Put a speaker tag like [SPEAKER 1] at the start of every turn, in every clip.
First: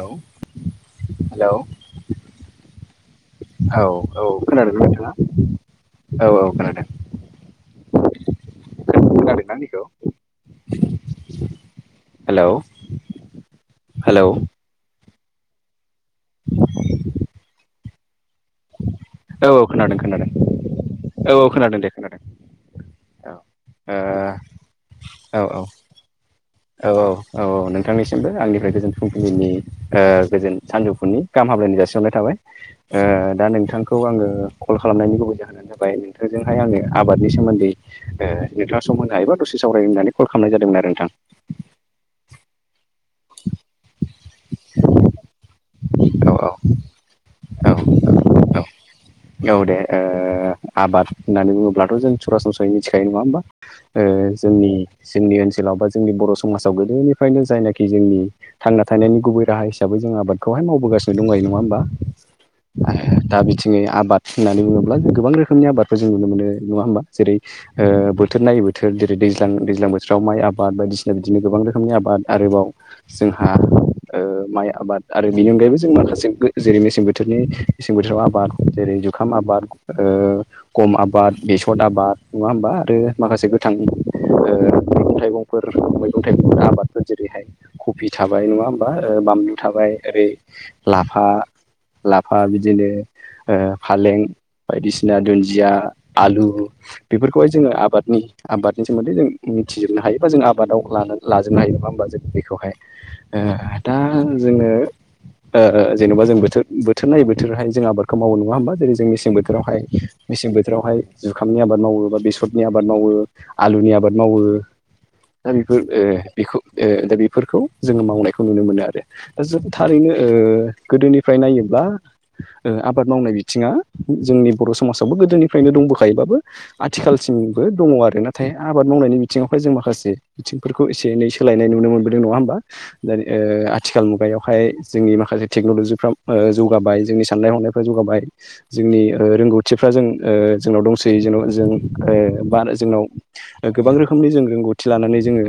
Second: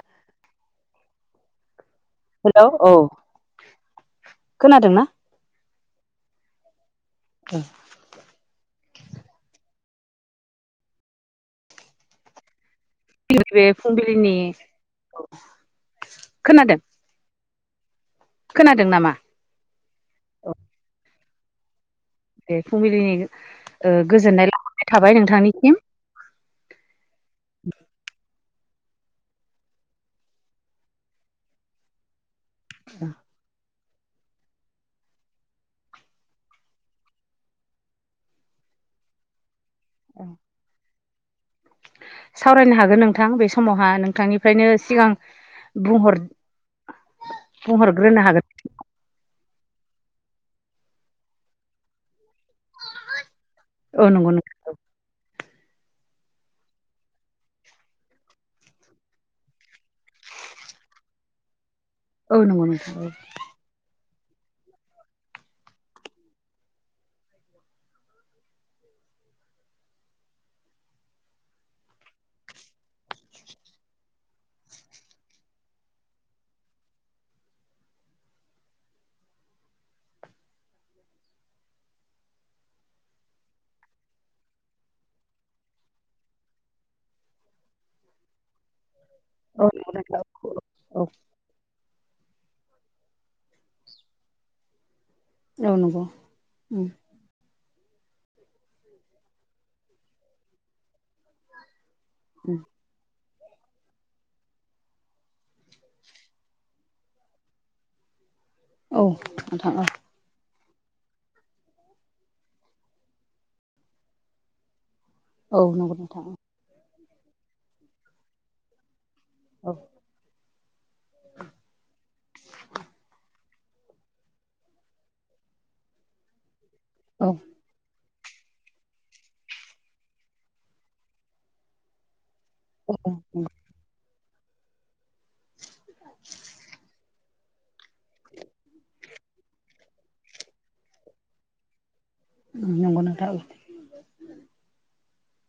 [SPEAKER 1] औ hello
[SPEAKER 2] hello औ।
[SPEAKER 1] औ औ खोनादों ना
[SPEAKER 2] खोनादोंना?
[SPEAKER 1] नोंथाङा औ औ खोनादों [inaudible] हेलौ हेलौ
[SPEAKER 2] फुंबिलिनि खोनादों खोनादों नामा?
[SPEAKER 1] ओ खोनादों खोनादों औ खोनादों दे खोनादों
[SPEAKER 2] दे फुंबिलिनि
[SPEAKER 1] औ ओ
[SPEAKER 2] गोजोननाय लाबोनाय थाबाय
[SPEAKER 1] औ
[SPEAKER 2] नोंथांनिसिम
[SPEAKER 1] औ औ औ औ नोंथांनिसिमबो आंनि फ्राय गोजोन फुंबिलिनि गोजोन सानजौफुनि गाहाम हामलायनाय जासिरनाय थाबाय ओ दा नोंथां खौ आङो कल खालामनायनि गुबैद होनानो जाबाय नोंथांजोंहाय आङो आबादनि सोमोन्दै ओ नोंथाङा समनो हायोब दसे सावरायग होननानै कल खालामनाय जादोंमोन आरो नोंथां।
[SPEAKER 2] सावरायनो हागोन नों थां बे समावहा नोंथांनिफ्रायनो सिगां बुंहर
[SPEAKER 1] औ औ
[SPEAKER 2] बुंहरग्रोनो
[SPEAKER 1] औ
[SPEAKER 2] हागोन
[SPEAKER 1] औ दे ओ आबाद होननानै बुङोब्लाथ' जों सरासनस्रायै मिथिखायो नङा होमबा
[SPEAKER 2] औ
[SPEAKER 1] ओ
[SPEAKER 2] नंगौ नोंथां
[SPEAKER 1] जोंनि जोंनि ओनसोलाव बा जोंनि बर' समाजाव गोदोनिफ्रायनो जायना खि जोंनि थांना थानायनि गुबै राहा हिसाबै जों आबादखौहाय मावबोगासिनो दं जायो नङा होमबा आ दा बिथिङै आबाद होननानै बुङोब्ला जों गोबां रोखोमनि आबादखौ जों नुनो मोनो नङा होमबा जेरै बोथोर नायै बोथोर जेरै दैज्लां दैज्लां बोथोराव माइ आबाद बायदिसिना बिदिनो गोबां रोखोमनि आबाद आरोबाव जोंहा ओ माइ आबाद आरो बेनि अनगायैबो जों माखासे जेरै मेसें बोथोरनि मेंसें बोथोराव आबाद जेरै जुखाम आबाद ओ गम आबाद बेसर आबाद नङा होमबा आरो माखासे गोथां मैगं-थाइगंफोर मैगं-थाइगंफोरा आबादफोर जेरैहाय कफि थाबाय नङा होमबा बानलु
[SPEAKER 2] औ नंगौ
[SPEAKER 1] थाबाय
[SPEAKER 2] नोंथां
[SPEAKER 1] ओरै
[SPEAKER 2] औ
[SPEAKER 1] लाफा लाफा बिदिनो ओ फालें बायदिसि बिना दुन्दिया
[SPEAKER 2] नंगौ नोंथां
[SPEAKER 1] आलु बेफोरखौहाय जोङो आबादनि आबादनि सोमोन्दै जों मिथिजोबनो हायो बा जों आबादाव लाजोबनो हायो नङा होमबा जों बेखौहाय ओ दा जोङो ओ जेनेबा जों बोथोर बोथोर नायै बोथोरहाय जों आबादखौ मावनां ङा हबा जों मेसे बोथोराव मेसें बो थोरावहाय जुखामनि आबाद मावो बा बेसरनि आबाद मावो आलुनि आबाद मावो दा
[SPEAKER 2] औ नंगौ उम औ
[SPEAKER 1] बेफोर ओ
[SPEAKER 2] नोंथां औ
[SPEAKER 1] बेखौ ओ दा बेफोरखौ जोङो मावनायखौ नुनो मोनो आरो दा जोब थारैनो ओ गोदोनिफ्राय नायोब्ला ओ आबाद मावनाय बि थिङा जोंनि बर' समाजावबो गोदोनिफ्रायनो दंबोखायोबाबो
[SPEAKER 2] औ
[SPEAKER 1] आथिखालसिमबो दङ आरोना नाथाय आबाद मावनायनि बिथिङावहाय जों माखासे बिथिंफोरखौ एसे एनै सोलायनाय नुनो मोनबोदों नङा होमबा दा आथिखाल मुगायावहाय जोंनि माखासे टेक्न'लजिफाव जौगाबाय जोंनि साननाय हनायफ्रा जौगाबाय जोंनि रोंगौथिफ्रा जों जोंनाव दंसै जोंनाव जों ओ बा
[SPEAKER 2] नंगौ नोंथां औ
[SPEAKER 1] जोंनाव गोबां रोखोमनि जों रोंगौथि लानानै जोङो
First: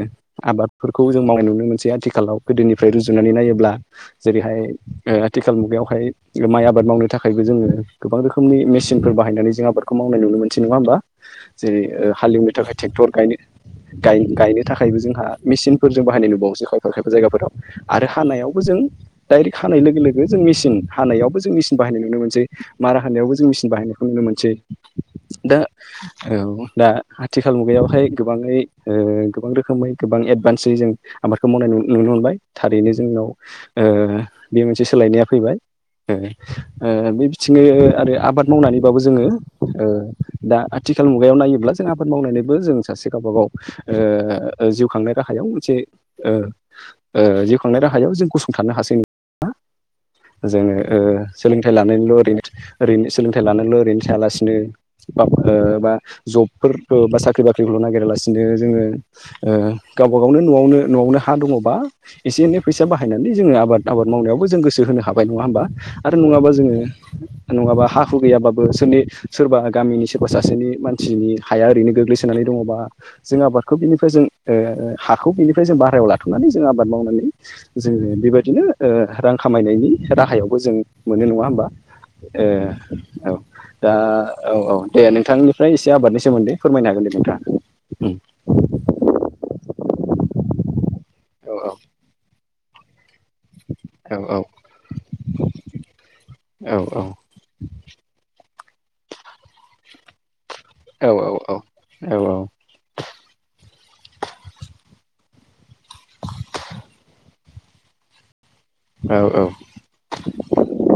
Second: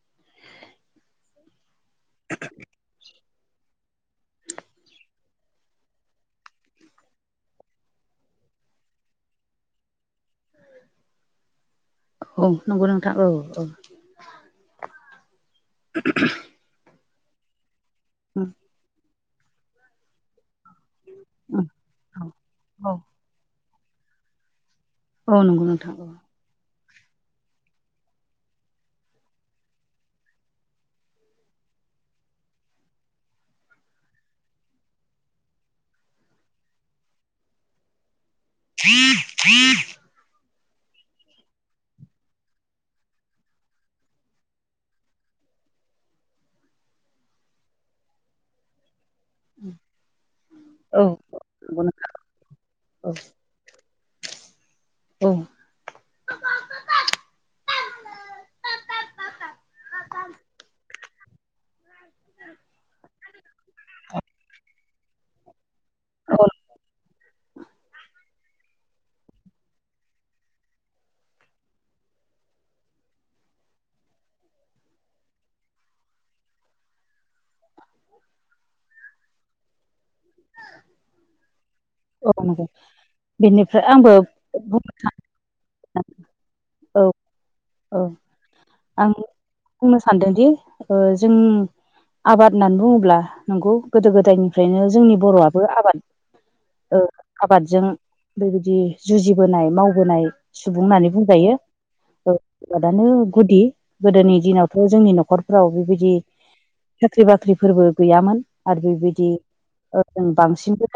[SPEAKER 1] आबाद जों मावनाय नुनो मोनसे आथिखालाव गोदोनिफ्राय रुजुनानै नायोब्ला जेरैहाय ओ आथिखाल मुगायावहाय माइ आबाद मावनो थाखायबो जोङो गोबां रोखोमनि मेसिनफोर बाहायनानै जों आबादखौ मावनाय नुनो मोनसै नङा होमबा। जेरै
[SPEAKER 2] औ उम नंगौ नोंथां औ
[SPEAKER 1] हालेवनो थाखाय
[SPEAKER 2] नंगौ
[SPEAKER 1] ट्रेक्टर
[SPEAKER 2] नोंथां औ उम
[SPEAKER 1] गायनो गायनो थाखायबो जों मेसिनफोरजों बाहायनाय नुबावोसै खायफा खायफा जायगाफोराव आरो हानायावबो जों डायरेक्ट हानाय लोगो जों मेसिन हानायावबो जों
[SPEAKER 2] उम
[SPEAKER 1] मेसिन बाहायनाय नुनो मोनसै
[SPEAKER 2] औ
[SPEAKER 1] मारा होनानायावबो जों मसिन बाहायनायखौ नुनो मोनसै
[SPEAKER 2] औ
[SPEAKER 1] दा
[SPEAKER 2] नंगौ नोंथां
[SPEAKER 1] औ दा आथिखाल मुगायावहाय गोबाङै ओ गोबां रोखोमै गोबां एडभान्सै जों आबादखौ मावनाय नुनो मोनबाय थारैनो जोंनाव ओ बे मोनसे सो लायनाया फैबाय ओ ओ बे बिथिं आरो आबाद मावनानैबाबो जोङो ओ दा आथिखाल मुगायाव नायोब्ला जों आबाद मावनायनिबो जों सासे गावबा गाव ओ जिउ खांनाय राहायाव मोनसे जिउ खांनाय राहायाव जों गसंथानो हासै
[SPEAKER 2] उ
[SPEAKER 1] जोङो सोलोंथाइ लानायल' ओरैनो
[SPEAKER 2] औ
[SPEAKER 1] ओरैनो सोलोंथाइ लानायल' ओरैनो थायालासिनो ब
[SPEAKER 2] औ
[SPEAKER 1] बा जबफोरखौ बा साख्रि बाख्रिफोरखौल' नागिरालासिनो जोङो ओ गावबा गावनो न'आवनो न'आवनो हा दङबा एसे एनै फैसा बाहायनानै जोङो आबाद आबाद माव [unintelligible] जों गोसो होनो हाबाय नङा होमबा आरो
[SPEAKER 2] औ
[SPEAKER 1] नङाबा जोङो नङाबा हा हु गैयाबा बो सोरनि सोरबा गामिनि सोरबा सासेनि मानसिनि हाया ओरैनो गोग्लैसोनानै दङबा जों आबादखौ जों ओ हाखौ बिनिफ्राय जों भारायाव लाथ'नानै जों आबाद मावनानै जोङो बेबायदिनो ओ रां खामायनायनि राहायावबो जों मोनो नङा होमबा
[SPEAKER 2] औ
[SPEAKER 1] ए
[SPEAKER 2] नंगौ
[SPEAKER 1] औ
[SPEAKER 2] बेनिफ्राय
[SPEAKER 1] दा
[SPEAKER 2] आंबो
[SPEAKER 1] औ औ
[SPEAKER 2] बुंनो
[SPEAKER 1] दे नोंथांनिफ्राय एसे
[SPEAKER 2] सानदों
[SPEAKER 1] आबादनि सोमोन्दै फोरमायनो हागोन दे
[SPEAKER 2] औ
[SPEAKER 1] नोंथाङा
[SPEAKER 2] औ
[SPEAKER 1] ओम
[SPEAKER 2] आं बुंनो सानदोंदि जों
[SPEAKER 1] औ औ
[SPEAKER 2] आबाद होननानै बुङोब्ला नंगौ गोदो
[SPEAKER 1] औ
[SPEAKER 2] गोदायनिफ्रायनो जोंनि बर'आबो आबाद
[SPEAKER 1] औ
[SPEAKER 2] ओ आबादजों ओरैबायदि जुजिबोनाय मावबोनाय सुबुं
[SPEAKER 1] औ
[SPEAKER 2] होननानै
[SPEAKER 1] औ
[SPEAKER 2] बुंजायो।
[SPEAKER 1] औ
[SPEAKER 2] ओ
[SPEAKER 1] औ
[SPEAKER 2] आबादानो गुदि गोदोनि दिनावथ' जोंनि न'खर फ्राव बेबायदि साख्रि बाख्रिफोरबो गैयामोन। आरो बेबायदि ओ जों बांसिनबो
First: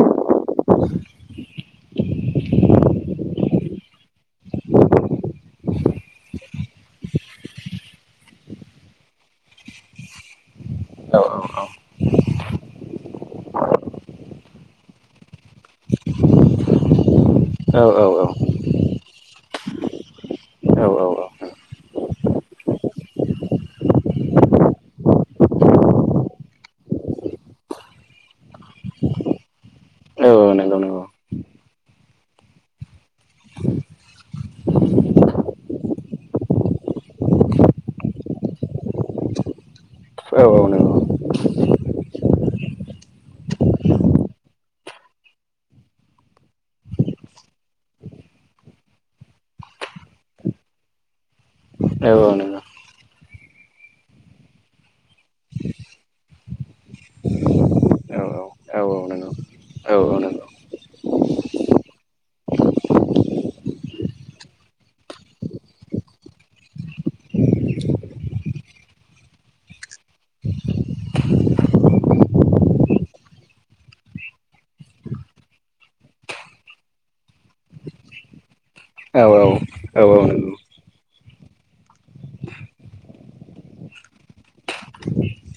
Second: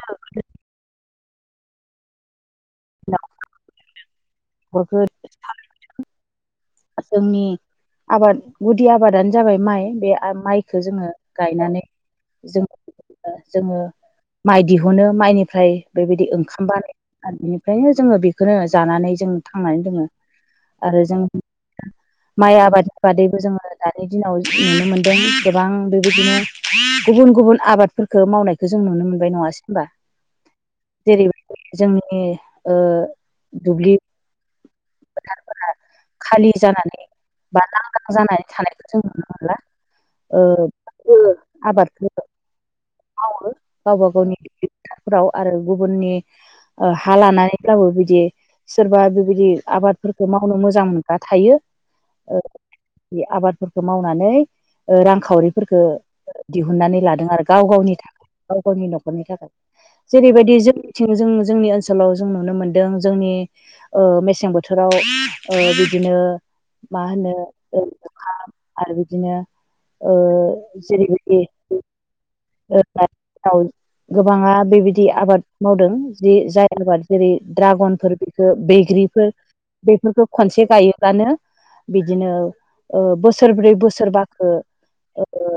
[SPEAKER 1] [inaudible]
[SPEAKER 2] [unintelligible] जोंनि आबाद गुदि आबादानो जाबाय माइ बे माइ जोङो गायनानै जों जोङो माइ दिहुनो माइनि ओमफ्राय बेबायदि ओंखाम बानाय आरो बिनिफ्रायनो जोङो बेखौनो जानानै जों थांनानै दोङो। आरो जों
[SPEAKER 1] [inaudible]
[SPEAKER 2] माइ आबादि बादैबो जोङो दानि दिनाव नुनो मोनदों गोबां बेबायदिनो गुबुन गुबुन आबादफोरखौ मावनायखौ जों नुनो मोनबाय नङासै होनबा?
[SPEAKER 1] औ
[SPEAKER 2] जेरैबायदि जोंनि ओ दुब्लि फोथारफोरा
[SPEAKER 1] [inaudible]
[SPEAKER 2] खालि जानानै बा लांदां जानानै थानायखौ जों नुनो मोनला।
[SPEAKER 1] औ
[SPEAKER 2] ओ
[SPEAKER 1] औ नंगौ
[SPEAKER 2] आबादखौ मावो गावबा गावनि केटाराव आरो गुबुननि हा लानानै मावो बिदि सोरबा बिबायदि आबादफोरखौ मावनो मोजां मोनग्रा थायो।
[SPEAKER 1] औ औ
[SPEAKER 2] ओ
[SPEAKER 1] नंगौ
[SPEAKER 2] बे आबादफोरखौ मावनानै ओ रांखावरिफोरखौ दिहुननानै लादों आरो गाव गावनि
[SPEAKER 1] औ
[SPEAKER 2] थाखाय गाव
[SPEAKER 1] औ
[SPEAKER 2] गावनि
[SPEAKER 1] औ
[SPEAKER 2] न'खरनि
[SPEAKER 1] नंगौ
[SPEAKER 2] थाखाय
[SPEAKER 1] औ औ नंगौ
[SPEAKER 2] जेरैबायदि जोंनिथिं जों जोंनि ओनसोलाव जों नुनो मोनदों जोंनि मेसें बोथोर थोराव ओ बिदिनो मा होनो आरो बिदिनो ओ जेरैबायदि गोबाङा बेबायदि आबाद मावदों जि जाय आबाद जेरै ड्रागनफोर बेखौ
[SPEAKER 1] औ
[SPEAKER 2] बिफोर
[SPEAKER 1] औ औ
[SPEAKER 2] बेफोरखौ
[SPEAKER 1] नंगौ
[SPEAKER 2] खनसे गायोबानो बिदिनो बोसोरब्रै बोसोरबाखो ओ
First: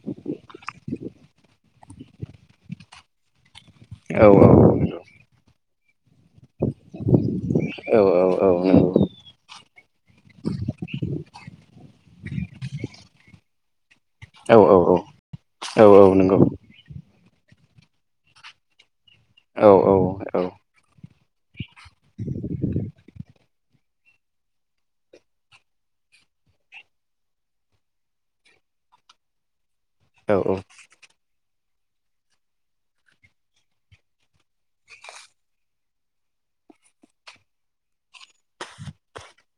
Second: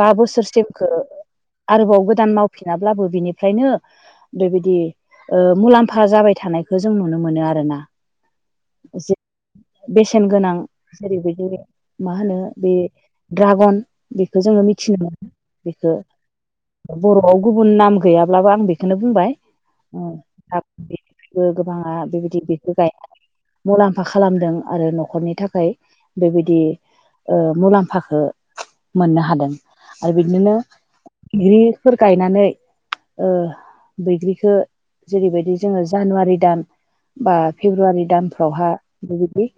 [SPEAKER 2] बा बोसोरसोखौ आरोबाव गोदान मावफिनाब्लाबो बिनिफ्रायनो
[SPEAKER 1] औ
[SPEAKER 2] बेबायदि
[SPEAKER 1] नंगौ
[SPEAKER 2] ओमुलाम्फा जाबाय थानायखौ जों नुनो मोनो आरो ना
[SPEAKER 1] औ नंगौ
[SPEAKER 2] बेसेन गोनां जेरैबायदि मा होनो बे द्रागन बेखौ जों
[SPEAKER 1] औ
[SPEAKER 2] मिथियो नामा
[SPEAKER 1] औ औ नंगौ।
[SPEAKER 2] बर'आव गुबुन नाम गैयाब्लाबो आं बेखौनो बुंबाय।
[SPEAKER 1] औ
[SPEAKER 2] ओ गोबाङा बेबायदि बेखौ गायनानै मुलाम्फा खालामदों आरो न'खरनि थाखाय बेबायदि ओ मुलाम्फाखौ मोननो हादों आरो
[SPEAKER 1] औ
[SPEAKER 2] बिदिनो ग्रिफोर गायनानै ओ बैग्रिखौ जेरैबायदि जोङो जानुवारि दान बा फेब्रुवारि दानफ्रावहा बेबायदि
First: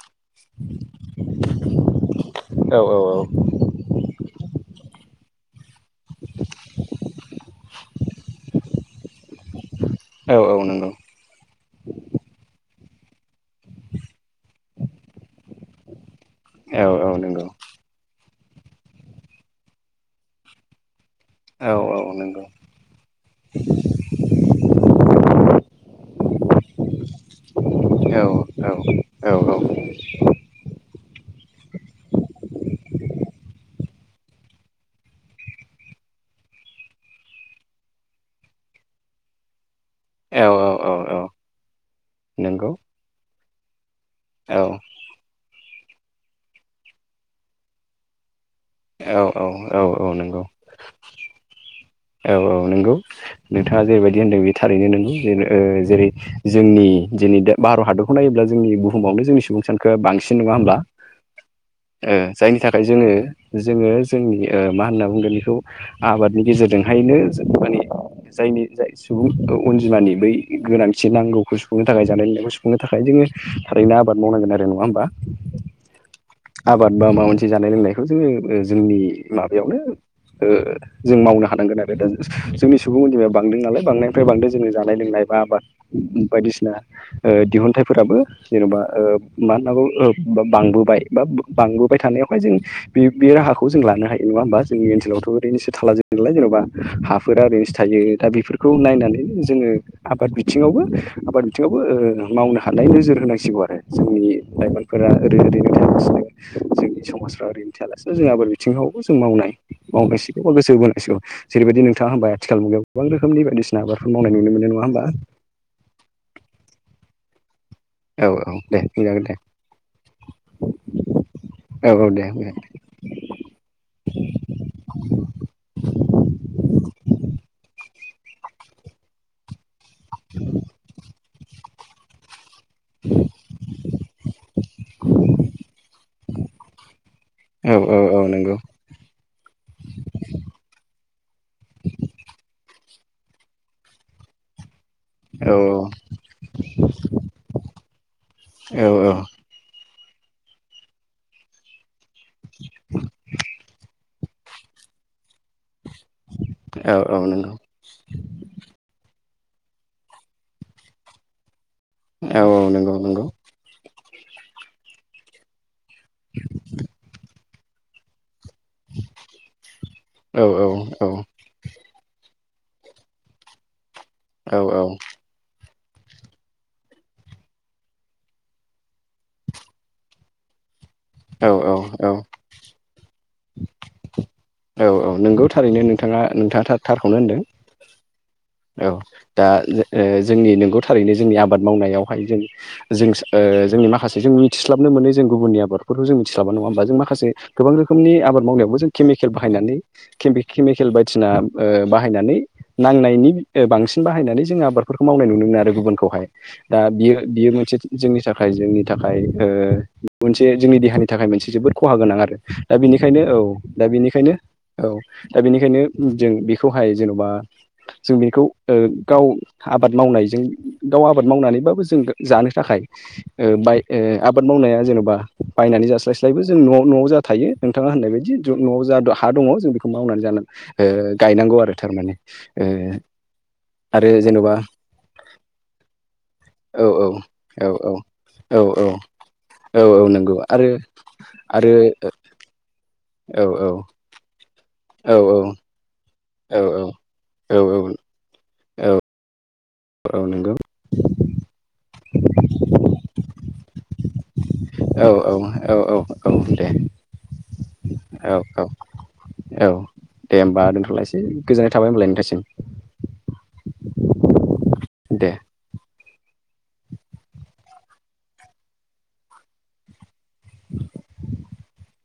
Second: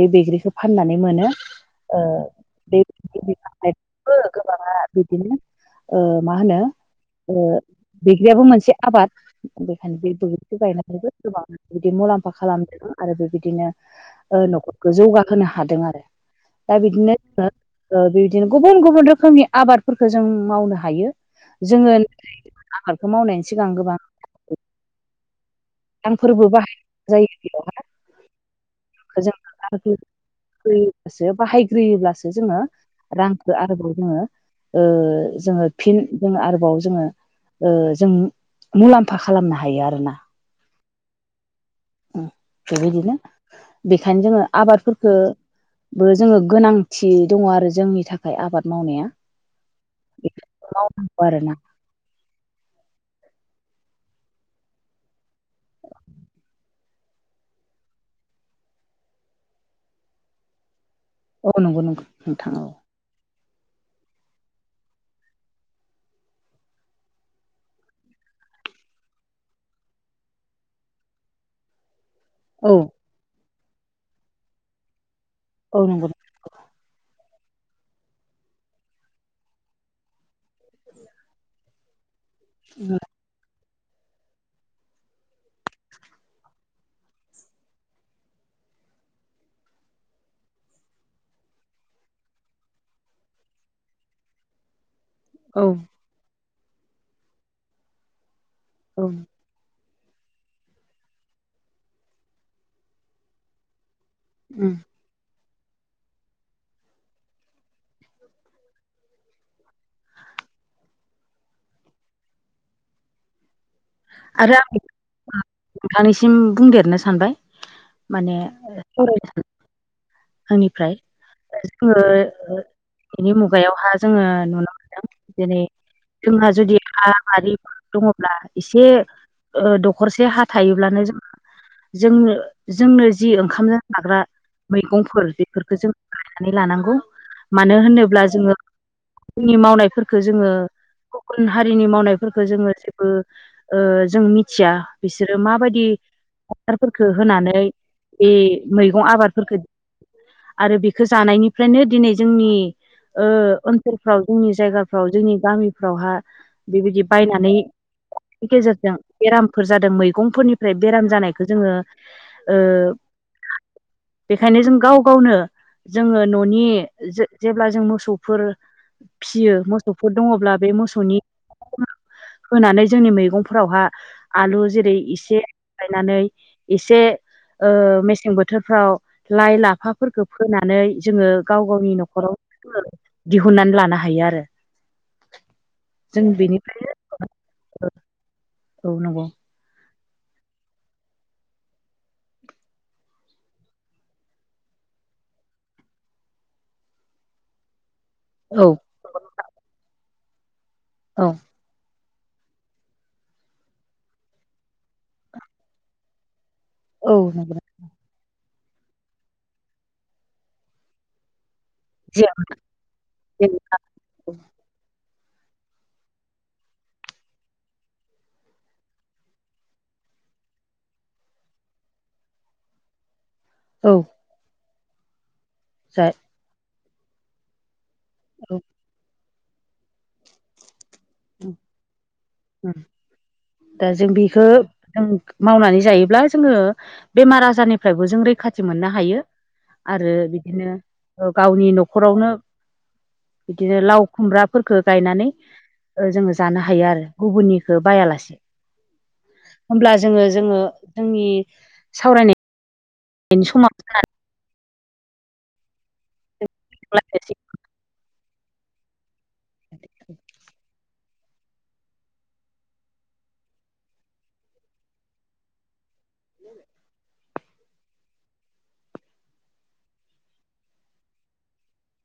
[SPEAKER 2] बे बैग्रिखौ फाननानै मोनो ओ।
[SPEAKER 1] औ औ औ।
[SPEAKER 2] [unintelligible] बो गोबांङा बिदिनो ओ मा होनो ओ बैग्रियाबो मोनसे आबाद बेखायनो बे
[SPEAKER 1] औ
[SPEAKER 2] बैग्रिखौ
[SPEAKER 1] औ नंगौ
[SPEAKER 2] गायनानैबो गोबां बिदि मुलाम्फा खालामदों आरो बेबायदिनो ओ न'खरखौ जौगाहोनो हादों आरो दा
[SPEAKER 1] औ औ
[SPEAKER 2] बिदिनो
[SPEAKER 1] नंगौ
[SPEAKER 2] जोङो ओ बेबायदिनो गुबुन गुबुन रोखोमनि आबादफोरखौ जों मावनो हायो।
[SPEAKER 1] औ
[SPEAKER 2] जोङो
[SPEAKER 1] औ
[SPEAKER 2] आबादखौ मावनायनि सिगां गोबां [unintelligible] फोरबो बाहायनाय जायो बेयाव [unintelligible] होयोसो बाहायग्रोयोब्लासो जोङो रांखौ आरोबाव जोङो ओ जोङो फिन जों आरोबाव जोङो ओ जों मुलाम्फा खालामनो हायो आरोना।
[SPEAKER 1] औ औ नंगौ औ
[SPEAKER 2] उम बेबायदिनो बेखायनो जोङो आबादफोरखौ बो जोङो गोनांथि दङ आरो जोंनि थाखाय आबाद मावनाया।
[SPEAKER 1] औ औ नंगौ।
[SPEAKER 2] बेखौ मावनांगौ आरो ना
[SPEAKER 1] औ औ नंगौ नोंथाङा जेरैबायदि होन्दों बे थारैनो नंगौ ओ जे जेरै जोंनि जिनै दा भारत हादरखौ नायोब्ला जोंनि बुहुमावनो जोंनि सुबुं सानखोआ बांसिन नङा होमब्ला?
[SPEAKER 2] औ नंगौ नंगौ
[SPEAKER 1] ओ
[SPEAKER 2] नोंथां
[SPEAKER 1] जायनि
[SPEAKER 2] औ
[SPEAKER 1] थाखाय जोङो जोङो जोंनि ओ मा होनना बुंगोन बेखौ आबादनि गेजेरजोंहायनो जों माने जायनि जाय सुबुं अनजिमानि बै गोनांथि नांगौखौ सुफुंनो थाखाय जानाय लोंनायखौ
[SPEAKER 2] औ
[SPEAKER 1] सुुफुंनो थाखाय जोङो थारैनो आबाद मावनांगोन आरो नङा होमबा?
[SPEAKER 2] औ नंगौ
[SPEAKER 1] आबाद बा माबा मोनसे जानाय लोंनायखौ जोङो जोंनि माबायावनो ओ जों मावनो हानांगोन आरो। [unintelligible] सुबुं अनजिमाया बांदों नालाय बांनायनिफ्राय बांदों जोङो जानाय लोंनाय बा आबाद बायदिसिना ओ दिहुनथाइफोराबो जेन'बा ओ मा होननांगौ बांबोबाय बा बांबोबाय थानायावहाय जों बे बे राहाखौ जों लानो हायो नङा होमबा जोंनि ओनसोलाव
[SPEAKER 2] औ
[SPEAKER 1] ओरैनोसो थाला जोबोलाय जेन'बा हाफोरा ओरैनोसो थायो। दा बेफोरखौ
[SPEAKER 2] औ
[SPEAKER 1] नायनानै जोङो आबाद बिथिङावबो आबाद बिथिङावबो ओ मावनो हानाय नोजोर होनांसिगौ आरो। जोंनि
[SPEAKER 2] उम
[SPEAKER 1] लाइमोनफोरा ओरै ओरैनो थागासिनो जोंनि समाजफ्रा ओरैनो थायालासिनो जों आबाद बिथिङावबो जों मावनो हायो मावनांसिगौ बा गोसो बोनांसिगौ जों बेबादि नोंथाङा होनबाय आथिखाल मुगायाव गोबां रोखोमनि बायदिसिना आबादफोर मावनाय नुनो
[SPEAKER 2] आरो
[SPEAKER 1] मोनो
[SPEAKER 2] आं
[SPEAKER 1] नङा
[SPEAKER 2] [unintelligible]
[SPEAKER 1] होमबा
[SPEAKER 2] नोंथांनिसिम बुंदेरनो सानबाय।
[SPEAKER 1] औ
[SPEAKER 2] माने
[SPEAKER 1] औ दे बुंजागोन दे
[SPEAKER 2] [unintelligible] आंनिफ्राय
[SPEAKER 1] औ
[SPEAKER 2] जोङो
[SPEAKER 1] औ दे
[SPEAKER 2] बेनि मुगायावहा जोङो नुनो मोनदों जेरै जोंहा जुदि हा बारिफोर दङब्ला एसे ओ दखरसे हा थायोब्लानो जोङो जोंनो जोंनो जि ओंखाम जाग्रा मैगं फोर बेफोरखौ जों गायनानै लानांगौ
[SPEAKER 1] औ
[SPEAKER 2] मानो
[SPEAKER 1] औ औ
[SPEAKER 2] होनोब्ला
[SPEAKER 1] नंगौ
[SPEAKER 2] जोङो जोंनि मावनायफोरखौ जोङो गुबुन हारिनि मावनायफोरखौ जोङो ओ ओ जों मिथिया बिसोरो
[SPEAKER 1] औ
[SPEAKER 2] माबायदि हासारफोरखौ होनानै बे
[SPEAKER 1] औ
[SPEAKER 2] मैगं आबादफोरखौ आरो बेखौ जानायनिफ्रायनो दिनै जोंनि ओ ओनसोल फ्राव जोंनि जायगाफ्राव जोंनि गामि फ्रावहा बेबायदि
[SPEAKER 1] औ औ नंगौ
[SPEAKER 2] बायनानै गेजेरजों बेरामफोर जादों मैगंफोरनिफ्राय बेराम जानायखौ जोङो
[SPEAKER 1] औ
[SPEAKER 2] ओ
[SPEAKER 1] औ नंगौ नंगौ
[SPEAKER 2] बेखायनो जों गाव गावनो जोङो न'नि जेब्ला जों मोसौफोर फियो मोसौफोर
[SPEAKER 1] औ
[SPEAKER 2] दङब्ला
[SPEAKER 1] औ
[SPEAKER 2] बे
[SPEAKER 1] औ
[SPEAKER 2] मोसौनि होनानै जोंनि मैगंफोरावहा आलु
[SPEAKER 1] औ
[SPEAKER 2] जेरै -एसे गायनानै एसे ओ मेसें बोथोरफ्राव लाइ लाफा फोरख फोनानै जोङो
[SPEAKER 1] औ
[SPEAKER 2] गाव गावनि
[SPEAKER 1] औ
[SPEAKER 2] न'खराव दिहुननानै लानो हायो आरो
[SPEAKER 1] औ औ नोंगौ थारैनो नोंथाङा
[SPEAKER 2] ।जों
[SPEAKER 1] नोंथाङा
[SPEAKER 2] बेनिफ्राय [inaudible]
[SPEAKER 1] थारखौनो होनदों औ दा ओ जोंनि नंगौ थारैनो जोंनि आबाद मावनायावहाय जों जों ओ जोंनि माखासे जों मिथिस्लाबनो मोनि गुबनि आबादफोरखौ जों मिथिला नङा होमबा जों माखासे गोबां रो खोमनि आबद
[SPEAKER 2] औ
[SPEAKER 1] मावनायावबो जों केमिकेल बाहायनानै केमिकेल
[SPEAKER 2] औ
[SPEAKER 1] बायदिसिना ओ बा बाहायनानै नांनायनि बांसिन बाहायनानै जोंङो आबादफोरखौ मावनाय नुनो मोनो आरो गुबुनखौहाय। दा
[SPEAKER 2] औ
[SPEAKER 1] बियो बियो
[SPEAKER 2] नंगौ औ
[SPEAKER 1] मोनसे जोंनि था खाय जोंनि थाखाय ओ मोनसे जोंनि देहानि थाखाय मोनसे जोबोद खहा गोनां आरो दा बेनिखायनो औ दा बेनिखायनो औ दा बेनिखायनो जों बेखौहाय जेन'बा जों बेखौ ओ गाव आबाद मावनायजों गाव आबाद मावनानैबाबो जों जानो थाखाय ओ बाय ओ आबाद मावनाया जेन'बा बायनानै
[SPEAKER 2] जा
[SPEAKER 1] जास्लायस्लायबो जों न'आव न'आव जोहा थायो नोंथाङा होननाय बायदि ज न'आव जा हा दङ जों बेखौ मावनानै जानांगौ ओ गायनांगौ आरो थारमाने ओ
[SPEAKER 2] औ दा जों
[SPEAKER 1] आरो
[SPEAKER 2] बेखौ
[SPEAKER 1] जेन'बा
[SPEAKER 2] जों मावनानै जायोब्ला जोङो
[SPEAKER 1] औ औ
[SPEAKER 2] बेमार
[SPEAKER 1] औ औ
[SPEAKER 2] आजारनिफ्रायबो जों रैखा
[SPEAKER 1] औ
[SPEAKER 2] खाथि मोननो हायो
[SPEAKER 1] औ औ
[SPEAKER 2] आरो
[SPEAKER 1] नंगौ आरो
[SPEAKER 2] बिदिनो गावनि
[SPEAKER 1] आरो
[SPEAKER 2] न'खरावनो
[SPEAKER 1] औ
[SPEAKER 2] बिदिनो लाव खुमब्राफोरफोरखौ
[SPEAKER 1] औ
[SPEAKER 2] गायनानै जों जानो
[SPEAKER 1] औ
[SPEAKER 2] हायो आरो
[SPEAKER 1] औ
[SPEAKER 2] गुबुननिखौ लासे। होमब्ला
[SPEAKER 1] औ
[SPEAKER 2] जोङो
[SPEAKER 1] नंगौ
[SPEAKER 2] जोङो जोंनि सावरायनाय बेनि समा [unintelligible]
[SPEAKER 1] औ औ औ औ औ दे
[SPEAKER 2] समाव
[SPEAKER 1] औ औ औ दे होमबा दोनथ'लायसै गोजोननाय थाबाय होनोमबालाय नोंथासिम। दे
[SPEAKER 2] [inaudible]
[SPEAKER 1] [inaudible]